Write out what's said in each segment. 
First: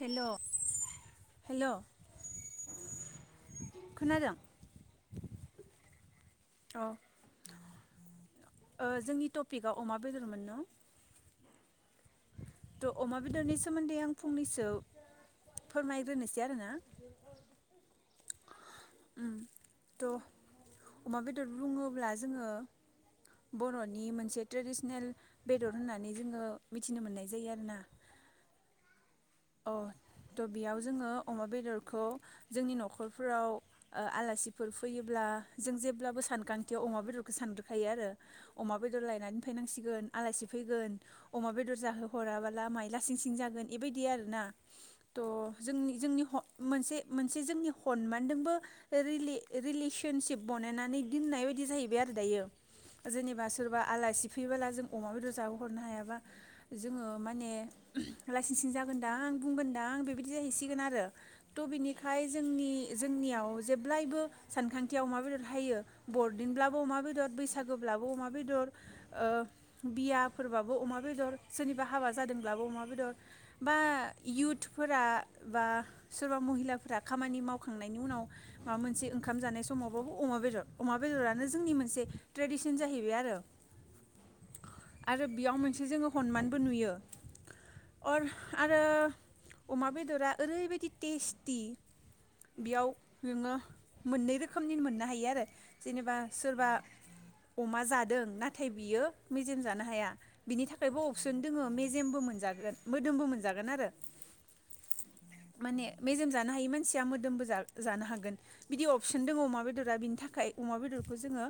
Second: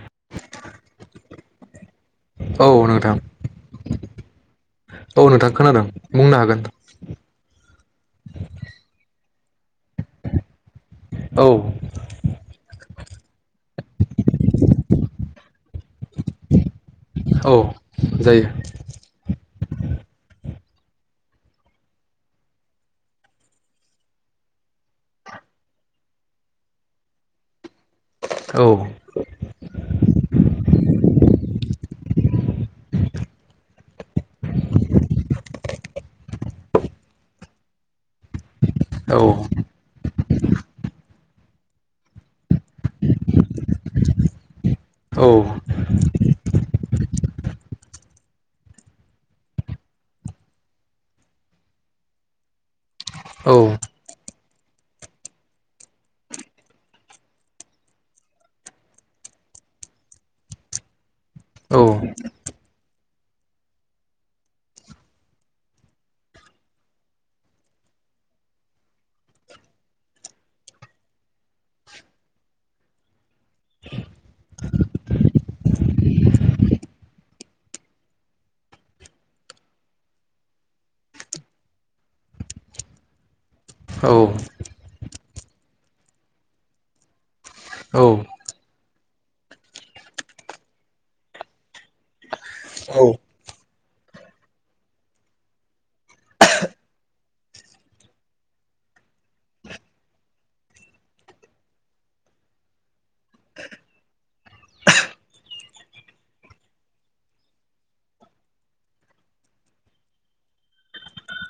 Hello hello औ नोंथां खोनादों औ नोंथां खोनादों बुंनो हागोन अ ओ जोंनि टपिकआव अमा बेदरमोन न' औ थ अमा बेदरनि सोमोन्दै आं फंनैसो फोरमायग्रोनोसै आरोना औ जायो थ अमा बेदर बुङोब्ला जोङो बरनि मोनसे ट्रेडिसनेल बेदर होननानै जोङो मिथिनो मोननाय जायो आरो ना औ अ थ बेयाव जोङो अमा बेदरखौ जोंनि नखरफोराव ओ आलासिफोर फैयोब्ला जों जेब्लाबो सानखांथियाव अमा बेदरखौ सानग्रोखायो आरो अमा बेदर औ लायनानै फैनांसिगोन आलासि फैगोन अमा बेदर जाहो हराबोला माइ लासिं सिं जागोन बेबायदि बिदि आरो ना। औ थ जोंनि जोंनि मोनसे मोनसे जोंनि हनमानदोंबो रिलेसनसिप बानायनानै दोननाय बायदि जाहैबाय आरो दायो। जेनेबा औ सोरबा आलासि फैबोला जों अमा बेदर जाबो हरनो हायाबा जोङो माने लाइसिं सिं जागोन बुंगोनदां बुंगोनदां आं बेबायदि जाहैसिगोन आरो थबिनिखाय जोंनि जोंनियाव जेब्लायबो सानखांथियाव अमा बेदर हायो बरदिनब्लाबो अमा बेदर बैसागुब्लाबो अमा बेदर ओ बियाफोरबाबो अमा बेदर सोरनिबा हाबा जादोंब्लाबो अमा बेदर बा युथफोरा बा सोरबा महिलाफोरा खामानि मावखांनायनि उनाव माबा मोनसे ओंखाम जानाय समावबाबो अमा बेदर अमा बेदरानो जोंनि मोनसे ट्रेडिसन जाहैबाय आरो, आरो बेयाव मोनसे जोङो हनमानबो नुयो अर आरो अमा बेदरा ओरैबायदि टेस्टि बेयाव औ नोङो मोननै रोखोमनिनो मोननो हायो आरो जेनेबा सोरबा अमा जादों नाथाय बियो मेजेम जानो हाया बिनि थाखायबो अपसन दोङो मेजेमबो मोनजागोन मोदोमबो मोनजागोन आरो माने मेजेम जानो हायिया मोदोमबो जानोहागोन बिदि अफसन दङ अमा बेदरा बिनिथाय जोङो अमा बेदेरखौजोङो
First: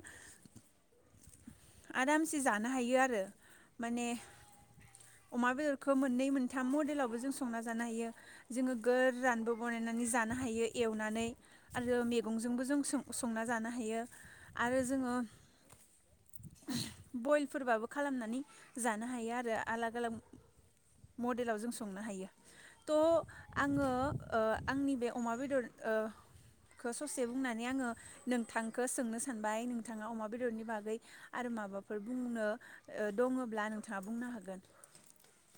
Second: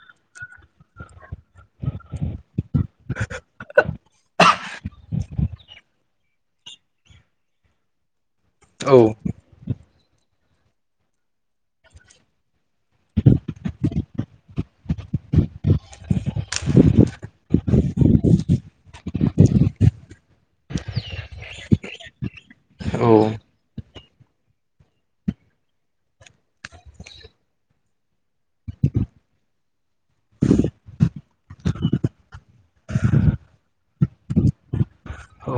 आरामसे जानो हायो आरो माने अमा बेदरखौ मोननै थाम मडेलावबो जों संना जानो हायो जोङो औ गोरानबो बानायनानै जानो हायो एवनानै आरो मैगंजोंबो जों संना जानो हायो आरो जोङो बइलफोरबाबो खालामनानै जानो हायो आरो आलाग आलाग मडेलाव जों संनो हायो थ औ आङो ओ आंनि बे अमा बेदरखौ ओ ससे बुंनानै आङो नोंथांखौ सोंनो सानबाय नोंथाङा अमा बेदरनि बागै आरो माबाफोर बुंनो दङब्ला नोंथाङा बुंनो हागोन। औ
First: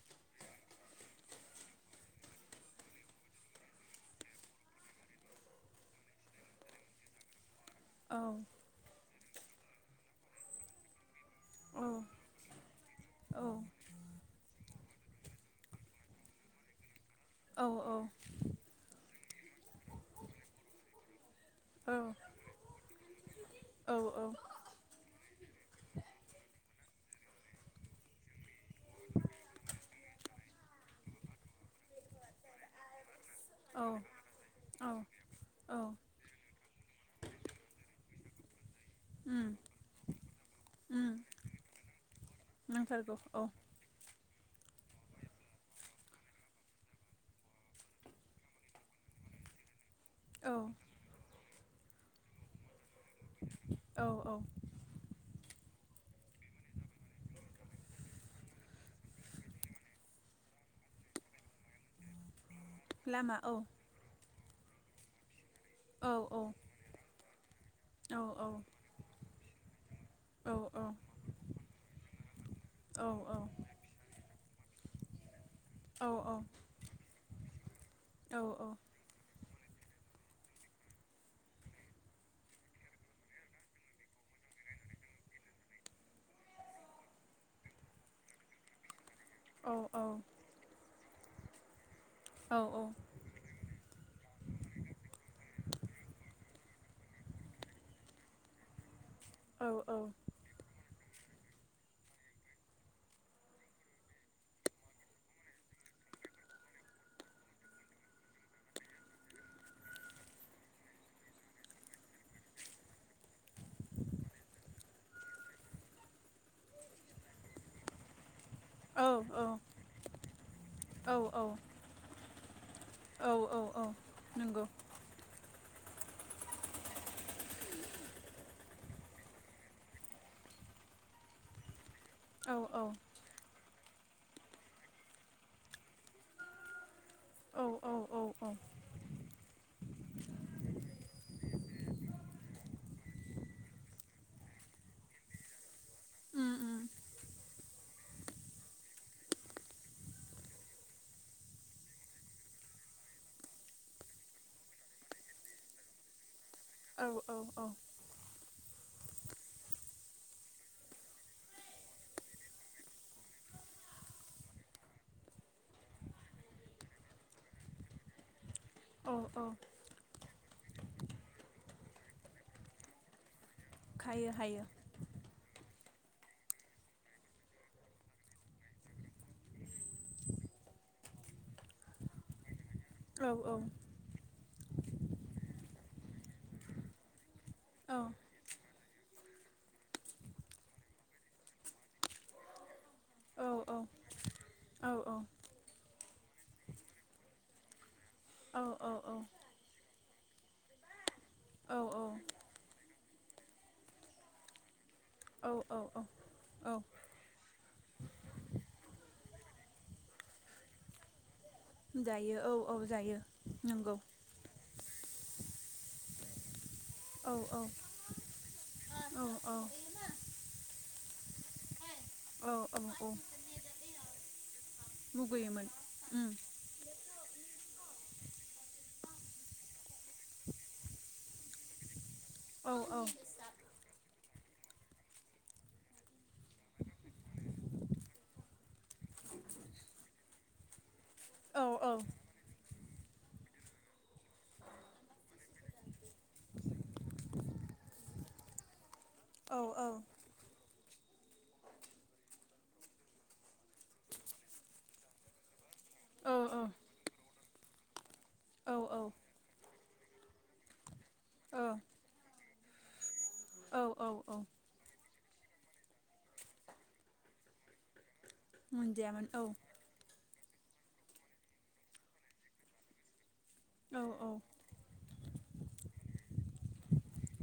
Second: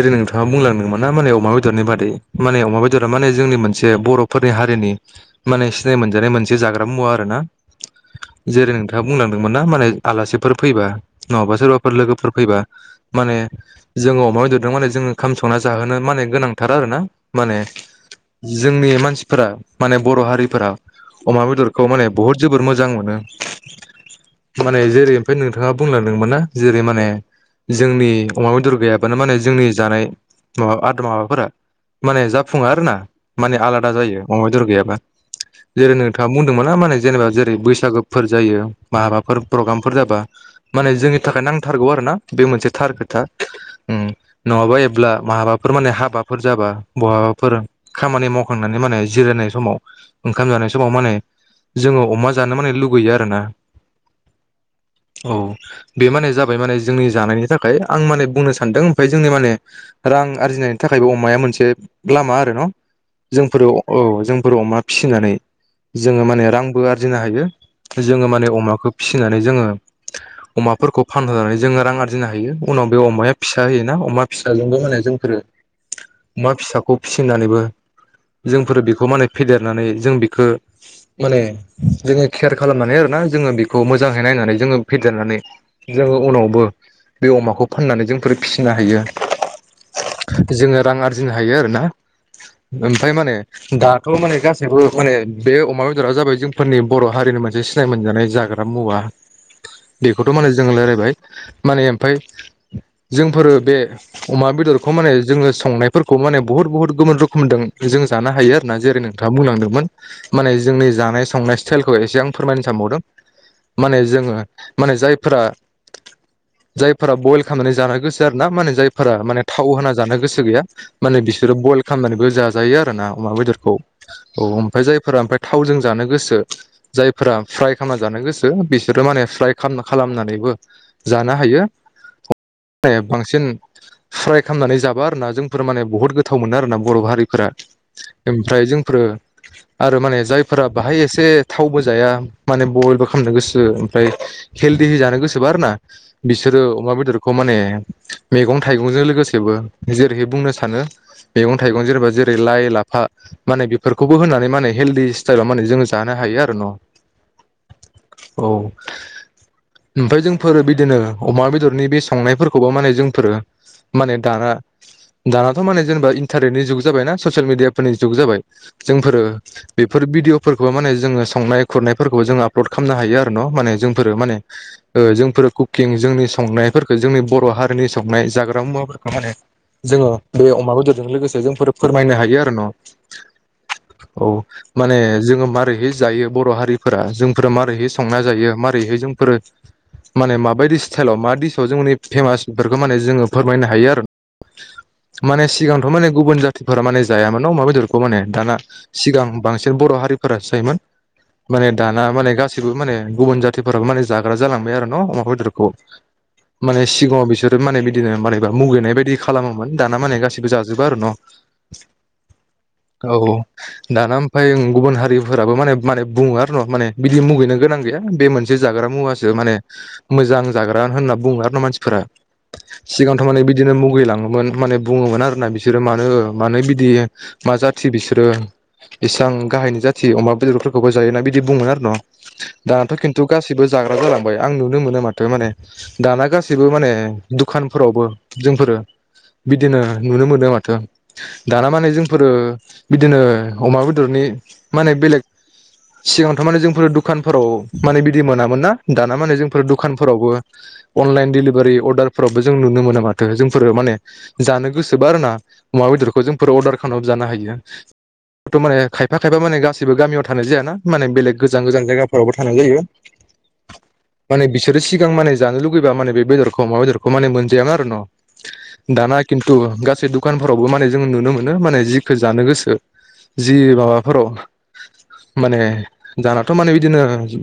जेरै नोंथाङा बुंलांदोंमोन ना माने अमा बेदरनि बादै माने अमा बेदरा माने जोंनि मोनसे बर'फोरनि हारिनि माने सिनाय मोनजानाय मोनसे जाग्रा मुवा आर ना। औ जेरै नोंथां बुंनांदोंमोन ना माने आलासिफोर फैबा नङाबा औ सोरबाफोर लोगोफोर फैबा माने औ जोंङो अमा बेदर माने जोङो खाम संना जाहोनो माने गोनांथार आरो ना। माने औ औ जोंनि मानसि फोर माने बर'हारिफोरा अमा बेदरखौ औ माने बहुत जोबोद मोजां मोनो औ औ माने जेरै ओमफफ्राय नोंथाङा बुंलांदोंमोन ना जेरै माने जोंनि अमा बेदर गैयाबानो माने जोंनि जानाय माबा आद माबाफोरा माने जाफुङो आरो ना माने औ आलादा जायो अमा बेदर औ गैयाबा औ जेरै नोंथाङा बुं दोंमोन ना माने जेनेबा जेरै बैसागुफोर जायो‌। माबाफोर उम प्रग्रामफोर जाबा माने उम जोंनि थाखाय नांथारगौ आरो ना बे मोनसे थार नांथारगौ खोथा औ उम। नङाबा एब्ला महाबाफोर माने हाबाफोर जाबा बहाबाफोर खामानि मावखांनानै माने जिरायनाय समाव ओंखाम औ जानाय समाव माने जोङो अमा जानो माने लु गैयो आरोना औ औ औ बे माने जाबाय माने जोंनि जानायनि थाखाय आं माने बुंनो सानदों बे जोंनि माने रां आरजिनायनि थाखायबो अमाया मोनसे लामा आरो न लामा औ जोंफोरो औ जों अमा फिसिनानै औ जोङो औ माने रांबो आरजिनो हायो। [inaudible] औ जोङो माने अमाखौ फिसिनानै जोङो औ अमाफोरखौ फानहरनानै जोङो रां आरजिनो हायो उनाव बे औ अमाया औ फिसा अमा फिसाजोंबो माने जोंफोरो औ अमा फिसाखौ फिसिनानैबो जोंफोरो बेखौ माने फेदेरनानै जों बेखो माने जोङो केयार खालामनानै आरोना जोङो बेखौ मोजाङै नायनानै जोङो फेदेरनानै जोङो उनावबो बे अमाखौ फाननानै जों बेफोर फिसिनो हायो। औ जोङो रां आरजि जों हायो आरो ना? ओमफ्राय माने दाथ' माने गासैबो माने बे अमा बेदरा जाबाय जोंफोरनि बर' हारिनि मोनसे सिनाय मोनजानाय जाग्रा मुवा। बेखौथ' माने जों रायलायबाय। माने ओमफाय जोंफोरो बे अमा बेदरखौ माने जोङो संनायफोरखौ माने बुहुद बुहुत गुबुन रोखोमजों जों जानो हायो आरो ना जेरै नोंथाङा बुंलांदोंमोन माने जोंनि जानाय संनाय स्टाइलखौ एसे आं फोरमायनो सानबावदों माने जोङो माने जायफोरा जायफोरा बयल खालामनानै जानाय गो सार। ना माने जायफोरा माने थाव होना जानो गोसो गैया औ माने बिसोरो बयल खालामनानैबो जाजायो आरोना औ अमा औ बेदरखौ औ नंगौ ओमफ्राय जायफोरा ओमफ्राय थावजों जानो गोसो जायफोरा फ्राय खालामना जानो गोसो बिसोरो माने फ्राय खालामनानैबो जानो हायो। औ बांसिन फ्राय खामनानै जाबा आरो ना जोंफोर माने बुहुत गोथाव मोनो आरो ना। बर' हारिफोरा औ औ ओमफ्राय जोंफोर आरो माने जायफोरा बाहाय एसे थावबो जाया माने बयलबो खालामनो गोसो ओमफ्राय हेलदि जानो गोसोबा आरो ना उम बिसोरो उम अमा बेदर खौ माने मैगं थाइगंजों लोगोसेबो जेरैहाय बुंनो सानो मैगं थाइगं जेनेबा जेरै लाइ लाफा माने बेफोरखौबो होनानै माने हेलदि स्टाइलाव माने जोङो जानो हायो आरो। न' औ औ औ। औ ओमफ्राय जोंफोर बिदिनो अमा बेदरनि बेस थांनायफोरखौबो माने जोंफोरो माने दाना दानाथ' माने जेनेबा इन्टारनेटनि जुग जाबाय ना ससियेल मिडियाफोरनि जुग जाबाय। औ जोंफोरो औ बेफोर भिडिअ फोरखौ माने जोङो संनाय खुरनायफोरखौ जोङो आपलड खालामनो हायो आरो न' माने जोंफोरो हायो माने हायो ओ जोंफोरो खुख किंजोंनि संनाय फोरखो जोंनि बर' हारिनि संनाय जाग्रा मुवाफोरखौ माने जोङो बे अमा बेदरजों लोगोसे जोंफोर फोरमायनो हायो आरो न' औ औ औ माने जोङो मारैहै जायो बर' हारिफोरा जों फोरा मारैहै औ संना जायो मारै थैहै जोंफोरो माने माबायदि स्थाइलाव मा दिस खौ जोंनि फेमासफोरखौ माने जोङो औ फोरमायनो हायो आरो औ माने सिगांथ' माने गुबुन जाथ फोरा माने जाया मोन न अमा बेदर [unintelligible] माने दाना औ औ सिगां बांसिन बर' हारि फोरा सैमोन माने दाना माने गासिबो माने गुबुन जाथिफोराबो माने जाग्रा जालांबाय आरो न अमा औ बेदरखौ औ औ माने सिगाङाव बिसोरो माने बिदिनो मारैबा मुगैनाय बायदि खालामोमोन दाना माने गासिबो जाजोबो आरो न' जायो औ औ जायो नंगौ दाना ओमफ्राय गुबुन हारिफोराबो माने माने बुङो आरो न' माने बिदि औ मुगैनो औ गोनां गैया बे मोनसे जाग्रा औ मुवासो माने औ मोजां जाग्रा होनना [unintelligible] उनाव मानसिफोरा औ औ औ सिगांथ' माने बिदिनो मुगैलाङोमोन माने बुङोमोन आरोना मुगैयोमोन बिसोरो मानो उम मानो बिदि मा जाथि बिसोरो इसां गाहायनि जाथि अमा बेदरफोरखौबो जायोना बिदि बुङोमोन आरो न' औ दानाथ' औ खिन्थु गासिबो जाग्रा जालां बाय आं नुनो मोनो माथो माने दाना गासि बो माने दुखानफोरावबो जोंफोरो बिदिनो नुनो मोनो माथो औ दाना माने औ जोंफोरो बिदिनो अमा बेदरनि माने बेलेग सिगांथ' माने जोंफोर दुखानफोराव माने बिदि मोनामोन ना दाना माने औ जोंफोर दुखानफोरावबो अनलाइन डेलिभारि अर्डारफोरावबो जों नुनो मोनो माथो जोंफोरो माने जानो गोसोबा आरोना अमा बेदरखौ औ जोंफोर अर्डार खालामनाबाबो जानो हायो बेथ' माने औ खायफा खायफा माने गासै बो गामियाव थानाय जाया ना माने बेलेग गोजान गोजान जायगाफोरावबो थानाय जायो औ औ औ माने बिसोरो सिगां माने जानो लुगैबा माने बेदरखौ अमा बेदरखौ माने मोनजायामोन आरो न दाना मोनजायामोन औ खिन्थु गासै दु खानफोरावबो माने जों नुनो मोनो माने जिखौ जानो गोसो। जि औ माबाफोराव माने दाना थ माने बिदिनो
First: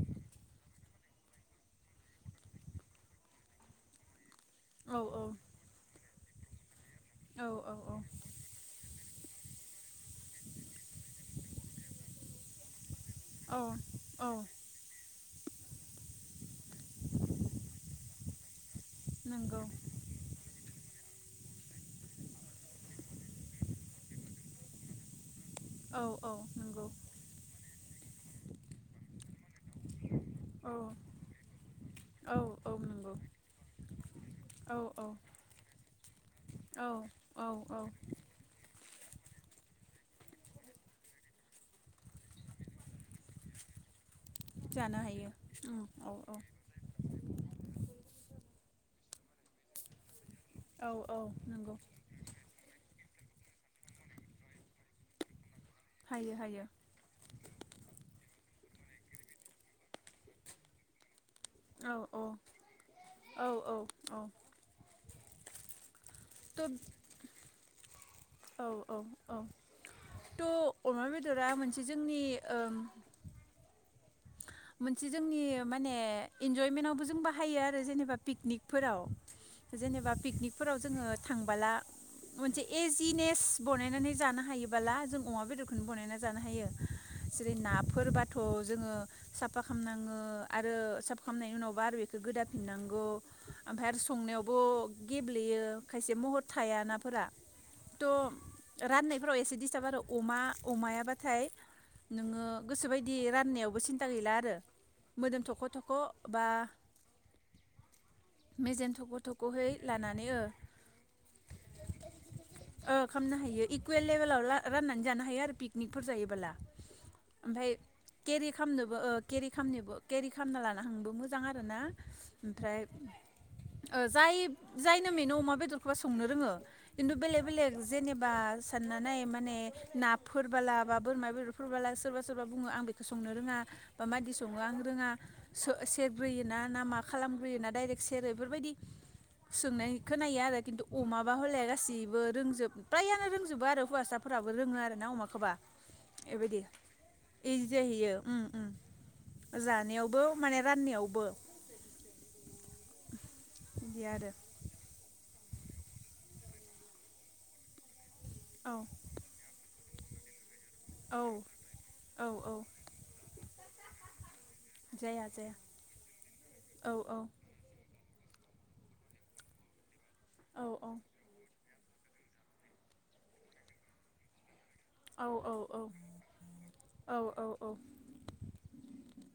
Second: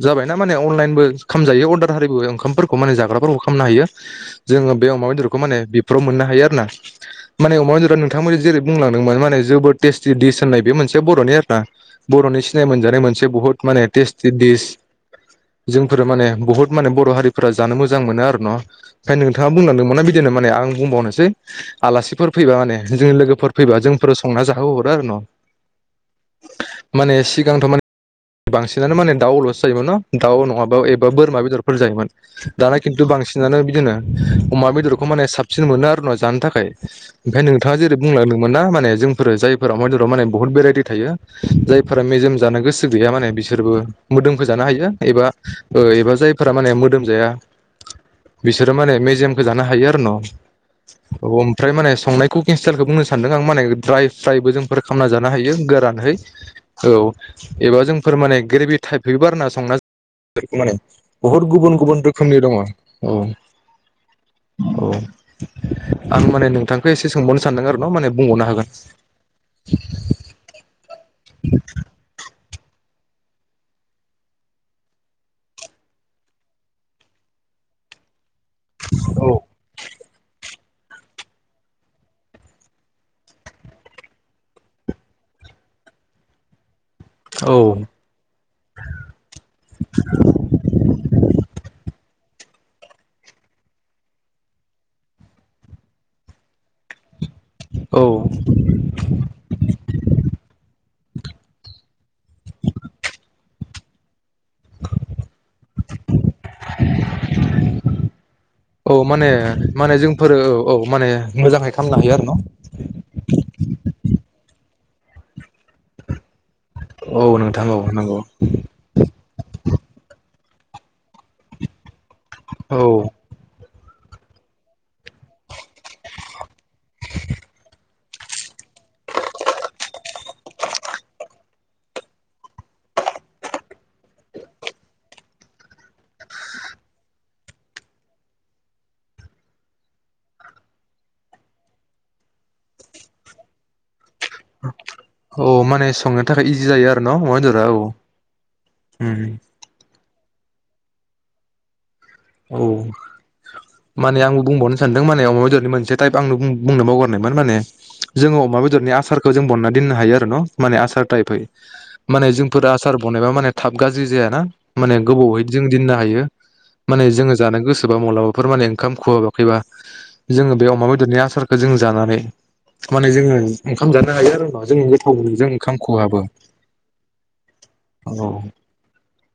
जाबायना माने अनलाइनबो खालाम जायो अर्दार हारिबो ओंखामफोरखौ माने जाग्राफोरखौ खालामनो हायो। जोङो बे औ अमा बेदरखौ माने बे फ्राव मोननो हायो आरो ना। माने अमा बेदरा औ नोंथाङा जेरै बुंलांदोंमोन माने जोबोद टेस्टि डिस होननाय बे मोनसे बर'नि आरोना बर'नि सिनाय मोनजानाय मोनसे बहुद औ औ माने टेस्टि औ डिस। जोंफोर माने बुहुद माने बर' हारिफोरा जानो मोजां मोनो आरो। न ओफ्राय नोंथाङा नंगौ बुंलांदोंमोना बिदिनो माने आं आं बुंबावनोसै आलासिफोर फैबा माने जोंनि लोगोफोर फैब्ला जोंफोर संना जाहोहरो आरो न। औ औ नंगौ। माने सिगांथ' माने बांसिनानो माने दाउ लसो जायोमोन न। दाउ औ नङाबा एबा बोरमा बेदरफोर जायोमोन औ औ दाना खिन्थु नंगौ बांसिनानो बिदिनो अमा औ बेदरखौ माने साबसिन मोनो आरो न जानो थाखाय औ ओमफ्राय औ नोंथाङा औ जेरै बुंलांदोंमोन ना माने जोंफोर जायफोरा अमा बेदराव माने बुहुत भेरायटि थायो जायफोरा मेजेम जानो गोसो गैया माने बिसोरबो मोदोमखौ जानो हायो एबा उम ओ औ एबा औ जायफोरा माने मोदोम जाया बिसोरो माने मेजे जेमखौ जानो हायो आरो न। औ औ अ ओमफ्राय नंगौ माने संनायखौ स्टाइलखौ बुंनो सै सानदों आं माने ड्राय फ्राइबो जोंफोर खालामना जानो हायो। रानहै हायो हायो औ। एबा जोंफोर माने ग्रेबि टाइपनिबो आरोना संना [inaudible] माने बुहुद गुबुन औ गुबुन औ रोखोमनि दङ औ औ औ औ औ। आं माने थ' नोंथांखौ एसे सोंबावनो सानदों आरो। न माने बुंबावनो औ हागोन औ औ थ‌ अमा बेद रा मोनसे जोंनि ओम मोनसे जोंनि माने इन्जयमेन्टावबो जों बाहायो आरो जेनेबा पिकनिकफोराव जेनेबा पिकनिक फोराव जोङो थांबोला मोनसे इजिनेस बानायनानै जानो हायोबोला जों अमा बेदरखौनो बानायनानै जानो हायो। जेरै औ नाफोरबाथ' जोङो साफा खालामनाङो आरो साफा खालामनायनि उनावबा आरो बेखौ गोदाफिननांगौ ओमफ्राय आरो संनायावबो गेब्लेयो खायसे महर थाया औ त राननायफ्राव एसे डिस्टाब आरो अमा अमाया बाथाय नोंङो गोसो बायदि राननायाव [inaudible] सिन्था गैला आर रो मोदोम थख' थख' बा मेजेम औ थख' माने थख'है माने लानानै जोंफोरो ओ औ औ माने मोजाङै खालामनो हायो आरो न' ओ खामनो हायो इकुयेल लेबेलाव ला राननानै जानो हायो आरो पिकनिकफोर जायोबोला। औ नोंथां औ नंगौ। खामनोबो ओ केरि खामनोबो केरि खामना लाना थांनोबो मोजां आरोना। ओमफ्राय औ ओ जाय जायनो मोनो अमा बेदरखौबा संनो रोङो खिन्थु बेलेग बेलेग जेनेबा सानना नाय माने नाफोरबाला बा बोरमा बेदरफोरबाला सोरबा सोरबा बुङो आं बेखौ संनो रोङा बा मादि सङो आं रोङा सो सेरग्रोयो ना ना मा खालामग्रोयोना दायरेक सेरो बेफोरबायदि सोंनाय खोनायो आरो। किनटु अमाबा हले गासिबो रोंजोब प्रायआनो रोंजोबो आरो हुवासा औ माने संनो थाखाय इजि जायो आरो न' अमा बेदरा औ। ओं उम ओं जानायाव बो माने राननायावबो। औ बिदि माने आरो आंबो बुंबावनो सानदों माने अमा बेदर नि मोनसे टाइप आं बुं-बुंनो बावगारनायमोन माने जोङो अमा औ बेदरनि आसारखो जों बननानै दोननो हायो आरो न'। माने आसार औ टाइपहै औ माने औ जोंफोर आसार बनायबा माने थाब गाज्रि जायाना। माने जाया गोबावहै जाया जों दिननो हायो। औ माने औ जोङो जानो गोसो बा मब्लाबाफोर माने ओंखाम खुहाबाखैबा जोङो औ बे औ अमा बेदरनि आसारखो जों जानानै माने जोङो ओंखाम जानो हायो आरो उनाव। जों गोथाव मोनो जों ओंखाम औ खहाबो औ।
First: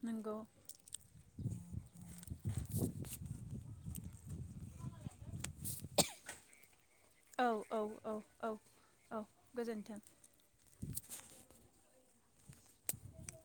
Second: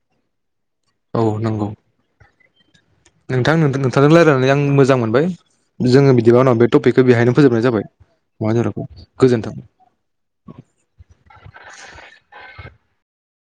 नोंगौ। औ नंगौ [inaudible] नोंथां नोंथांजों रायज्लायनानै आं मोजां मोनबाय। जोङो बिदिबा उनाव टपिकखो बेहायनो औ फोजोबनाय औ जाबाय औ औ अमा बेदरखौ औ गोजोनथों। गोजोन्थों